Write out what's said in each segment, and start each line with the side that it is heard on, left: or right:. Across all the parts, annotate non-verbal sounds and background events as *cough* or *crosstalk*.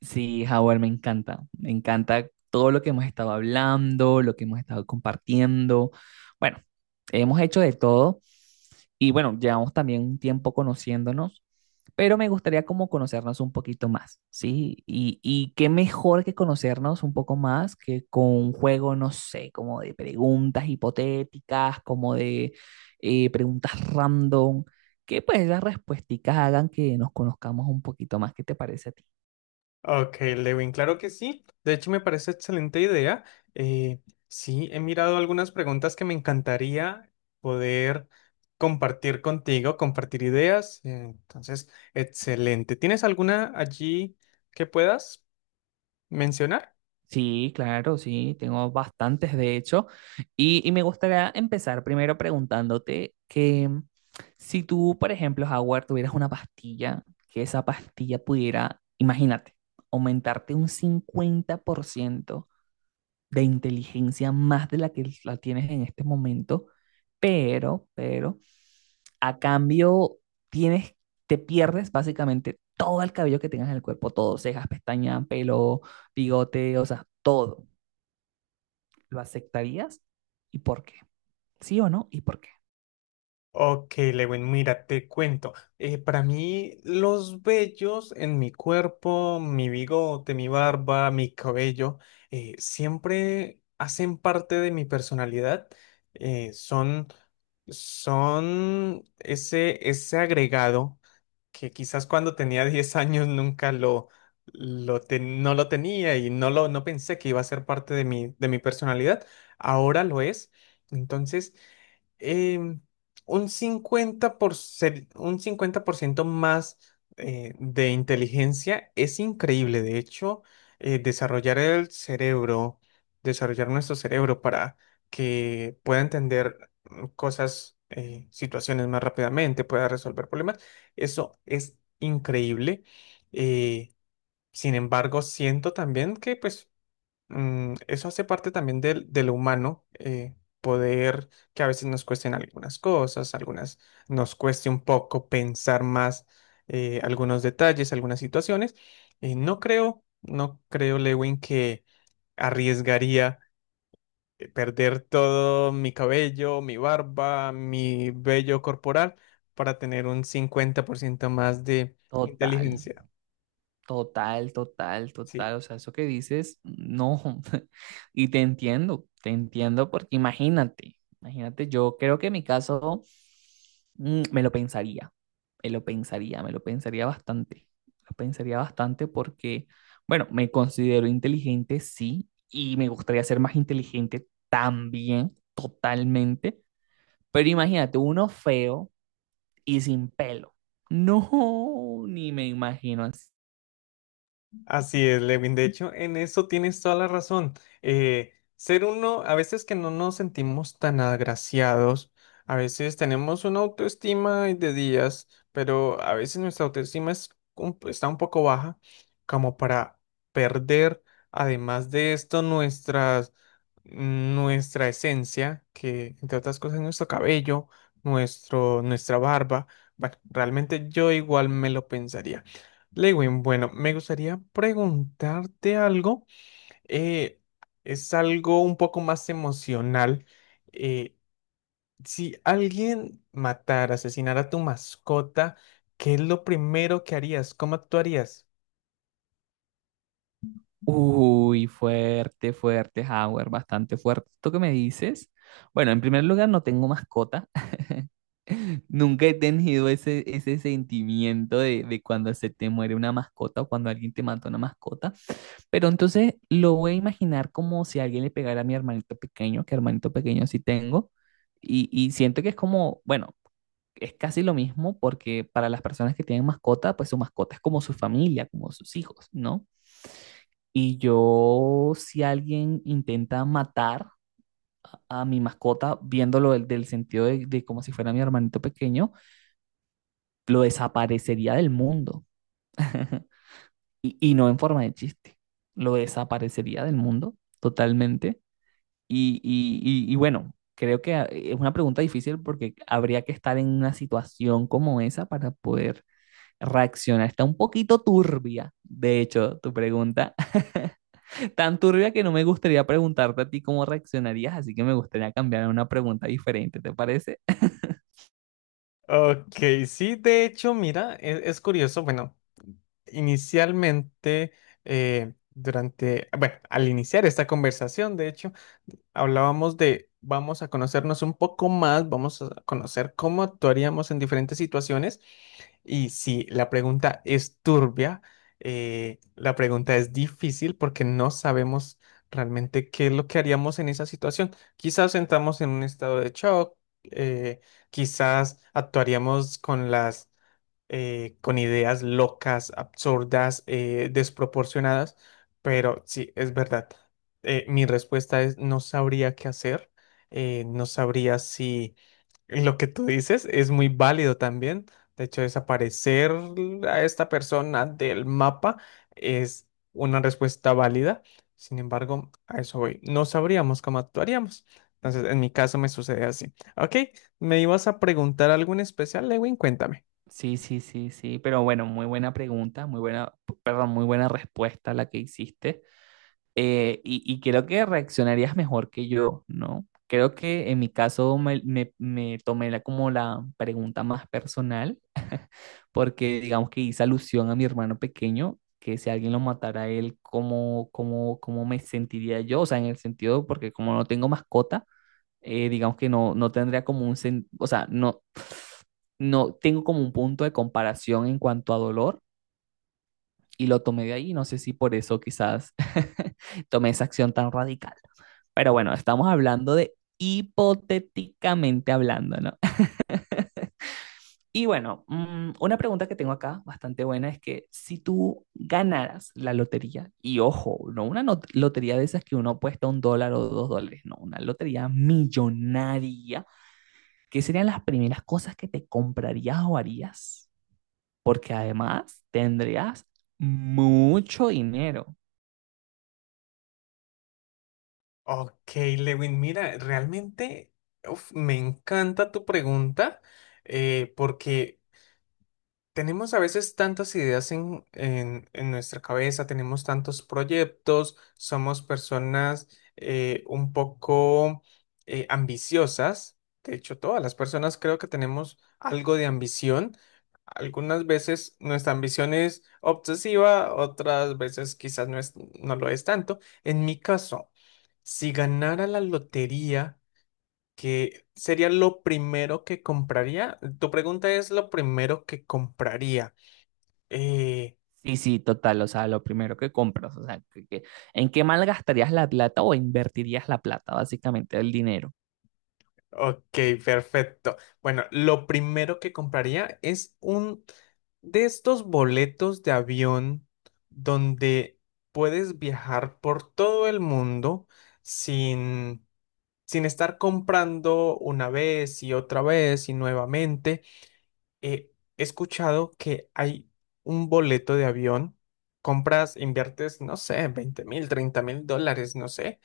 right: Sí, Howard, me encanta. Me encanta todo lo que hemos estado hablando, lo que hemos estado compartiendo. Bueno, hemos hecho de todo y bueno, llevamos también un tiempo conociéndonos, pero me gustaría como conocernos un poquito más, ¿sí? Y qué mejor que conocernos un poco más que con un juego, no sé, como de preguntas hipotéticas, como de preguntas random, que pues las respuestas hagan que nos conozcamos un poquito más. ¿Qué te parece a ti?
left: Ok, Lewin, claro que sí. De hecho, me parece excelente idea. Eh, sí, he mirado algunas preguntas que me encantaría poder compartir contigo, compartir ideas. Entonces, excelente. ¿Tienes alguna allí que puedas mencionar?
right: Sí, claro, sí, tengo bastantes de hecho. Y me gustaría empezar primero preguntándote que si tú, por ejemplo, Howard, tuvieras una pastilla, que esa pastilla pudiera, imagínate, aumentarte un 50% de inteligencia más de la que la tienes en este momento, pero, a cambio tienes, te pierdes básicamente todo el cabello que tengas en el cuerpo, todo, cejas, pestañas, pelo, bigote, o sea, todo. ¿Lo aceptarías? ¿Y por qué? ¿Sí o no? ¿Y por qué?
left: Ok, Lewin, mira, te cuento. Para mí, los vellos en mi cuerpo, mi bigote, mi barba, mi cabello, siempre hacen parte de mi personalidad. Eh, son, son ese agregado que quizás cuando tenía *laughs* 10 años nunca lo, no lo tenía y no pensé que iba a ser parte de mi personalidad. Ahora lo es. Entonces, em, un 50% más de inteligencia es increíble. De hecho, desarrollar el cerebro, desarrollar nuestro cerebro para que pueda entender cosas, situaciones más rápidamente, pueda resolver problemas, eso es increíble. Eh, Sin embargo, siento también que pues eso hace parte también del, de lo humano, poder que a veces nos cuesten algunas cosas, algunas nos cueste un poco pensar más algunos detalles, algunas situaciones. No creo, Lewin, que arriesgaría perder todo mi cabello, mi barba, mi vello corporal para tener un 50% más de
right: Total,
left: inteligencia.
right: total, total,
left: Sí.
right: total. O sea, eso que dices, no. *laughs* Y te entiendo porque imagínate, imagínate, yo creo que en mi caso me lo pensaría, me lo pensaría, me lo pensaría bastante porque, bueno, me considero inteligente, sí, y me gustaría ser más inteligente también, totalmente. Pero imagínate, uno feo y sin pelo. No, ni me imagino así.
left: Así es, Lewin. De hecho, en eso tienes toda la razón. Ser uno, a veces que no nos sentimos tan agraciados, a veces tenemos una autoestima de días, pero a veces nuestra autoestima es está un poco baja, como para perder, además de esto, nuestra esencia, que entre otras cosas es nuestro cabello, nuestra barba. Bueno, realmente yo igual me lo pensaría. Lewin, bueno, me gustaría preguntarte algo. eh, es algo un poco más emocional. eh, si alguien matara, asesinara a tu mascota, ¿qué es lo primero que harías? ¿Cómo actuarías?
right: Uy, fuerte, fuerte, Howard, bastante fuerte. ¿Esto que me dices? Bueno, en primer lugar, no tengo mascota. *laughs* Nunca he tenido ese sentimiento de cuando se te muere una mascota o cuando alguien te mata una mascota. Pero entonces lo voy a imaginar como si alguien le pegara a mi hermanito pequeño, que hermanito pequeño sí tengo. Y siento que es como, bueno, es casi lo mismo porque para las personas que tienen mascota, pues su mascota es como su familia, como sus hijos, ¿no? Y yo, si alguien intenta matar a mi mascota, viéndolo del sentido de como si fuera mi hermanito pequeño, lo desaparecería del mundo. *laughs* Y no en forma de chiste, lo desaparecería del mundo totalmente. Y bueno, creo que es una pregunta difícil porque habría que estar en una situación como esa para poder reaccionar. Está un poquito turbia, de hecho, tu pregunta. *laughs* Tan turbia que no me gustaría preguntarte a ti cómo reaccionarías, así que me gustaría cambiar a una pregunta diferente, ¿te parece?
left: Ok, sí, de hecho, mira, es curioso. Bueno, inicialmente, durante, bueno, al iniciar esta conversación, de hecho, hablábamos de vamos a conocernos un poco más, vamos a conocer cómo actuaríamos en diferentes situaciones y si la pregunta es turbia, la pregunta es difícil porque no sabemos realmente qué es lo que haríamos en esa situación. Quizás entramos en un estado de shock, eh, quizás actuaríamos con las con ideas locas, absurdas, desproporcionadas, pero sí, es verdad. Mi respuesta es no sabría qué hacer, no sabría si lo que tú dices es muy válido también. De hecho, desaparecer a esta persona del mapa es una respuesta válida. Sin embargo, a eso voy. No sabríamos cómo actuaríamos. Entonces, en mi caso me sucede así. Ok, ¿me ibas a preguntar algo en especial, Lewin? Cuéntame.
right: Sí, sí, sí, sí, pero bueno, muy buena pregunta, muy buena, perdón, muy buena respuesta la que hiciste. Y creo que reaccionarías mejor que yo, ¿no? Creo que en mi caso me tomé la, como la pregunta más personal porque digamos que hice alusión a mi hermano pequeño, que si alguien lo matara a él, ¿cómo me sentiría yo? O sea, en el sentido, porque como no tengo mascota, digamos que no tendría como un, o sea, no, no, tengo como un punto de comparación en cuanto a dolor y lo tomé de ahí, no sé si por eso quizás *laughs* tomé esa acción tan radical. Pero bueno, estamos hablando de hipotéticamente hablando, ¿no? Y bueno, una pregunta que tengo acá, bastante buena, es que si tú ganaras la lotería, y ojo, no una lotería de esas que uno apuesta $1 o $2, no, una lotería millonaria, ¿qué serían las primeras cosas que te comprarías o harías? Porque además tendrías mucho dinero.
left: Ok, Lewin, mira, realmente uf, me encanta tu pregunta porque tenemos a veces tantas ideas en, en nuestra cabeza, tenemos tantos proyectos, somos personas un poco ambiciosas. De hecho, todas las personas creo que tenemos algo de ambición. Algunas veces nuestra ambición es obsesiva, otras veces quizás no lo es tanto. En mi caso, si ganara la lotería, ¿qué sería lo primero que compraría? Tu pregunta es lo primero que compraría. Eh,
right: Sí, sí, total, o sea, lo primero que compras, o sea, ¿en qué malgastarías la plata o invertirías la plata, básicamente, el dinero?
left: ok, perfecto. Bueno, lo primero que compraría es un de estos boletos de avión donde puedes viajar por todo el mundo sin, sin estar comprando una vez y otra vez y nuevamente. He escuchado que hay un boleto de avión, compras, inviertes, no sé, 20.000, $30.000, no sé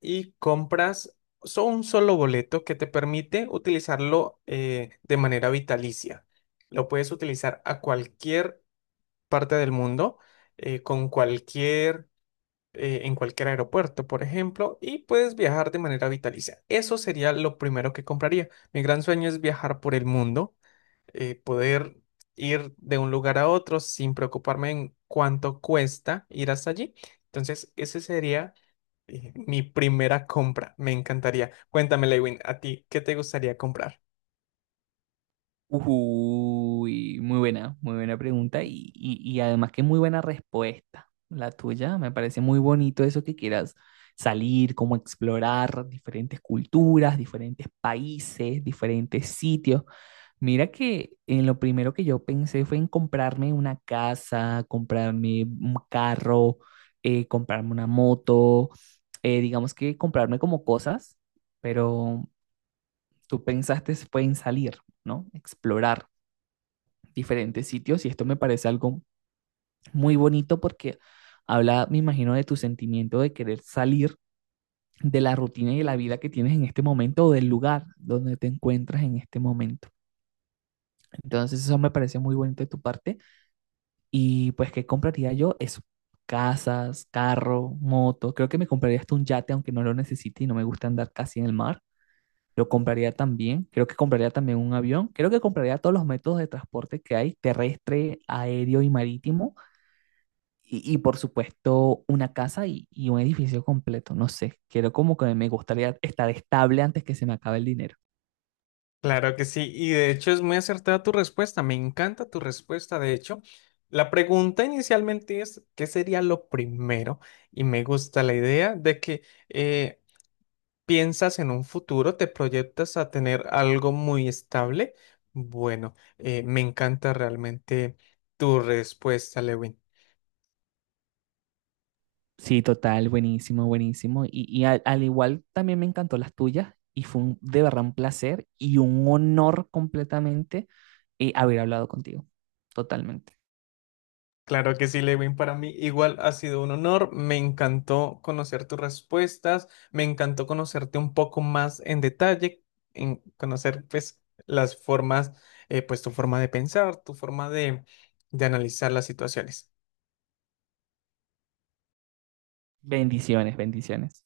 left: y compras un solo boleto que te permite utilizarlo de manera vitalicia. Lo puedes utilizar a cualquier parte del mundo, con en cualquier aeropuerto, por ejemplo, y puedes viajar de manera vitalicia. Eso sería lo primero que compraría. Mi gran sueño es viajar por el mundo poder ir de un lugar a otro sin preocuparme en cuánto cuesta ir hasta allí. Entonces, ese sería mi primera compra. Me encantaría. Cuéntame, Lewin, ¿a ti qué te gustaría comprar?
right: Uy, muy buena pregunta y además que muy buena respuesta la tuya. Me parece muy bonito eso que quieras salir, como explorar diferentes culturas, diferentes países, diferentes sitios. Mira que en lo primero que yo pensé fue en comprarme una casa, comprarme un carro, comprarme una moto, digamos que comprarme como cosas, pero tú pensaste fue en salir, ¿no? Explorar diferentes sitios y esto me parece algo muy bonito porque habla, me imagino, de tu sentimiento de querer salir de la rutina y de la vida que tienes en este momento o del lugar donde te encuentras en este momento. Entonces eso me parece muy bonito de tu parte y pues ¿qué compraría yo? Eso, casas, carro, moto, creo que me compraría hasta un yate aunque no lo necesite y no me gusta andar casi en el mar. Lo compraría también, creo que compraría también un avión, creo que compraría todos los métodos de transporte que hay, terrestre, aéreo y marítimo. Y, por supuesto, una casa y un edificio completo, no sé, quiero como que me gustaría estar estable antes que se me acabe el dinero.
left: Claro que sí, y de hecho es muy acertada tu respuesta, me encanta tu respuesta, de hecho. La pregunta inicialmente es, ¿qué sería lo primero? Y me gusta la idea de que eh, piensas en un futuro, te proyectas a tener algo muy estable. Bueno, me encanta realmente tu respuesta, Lewin.
right: Sí, total, buenísimo, buenísimo. Y al igual también me encantó las tuyas y fue de verdad un placer y un honor completamente haber hablado contigo, totalmente.
left: Claro que sí, Lewin, para mí igual ha sido un honor. Me encantó conocer tus respuestas, me encantó conocerte un poco más en detalle, en conocer pues las formas, pues tu forma de pensar, tu forma de analizar las situaciones.
right: Bendiciones, bendiciones.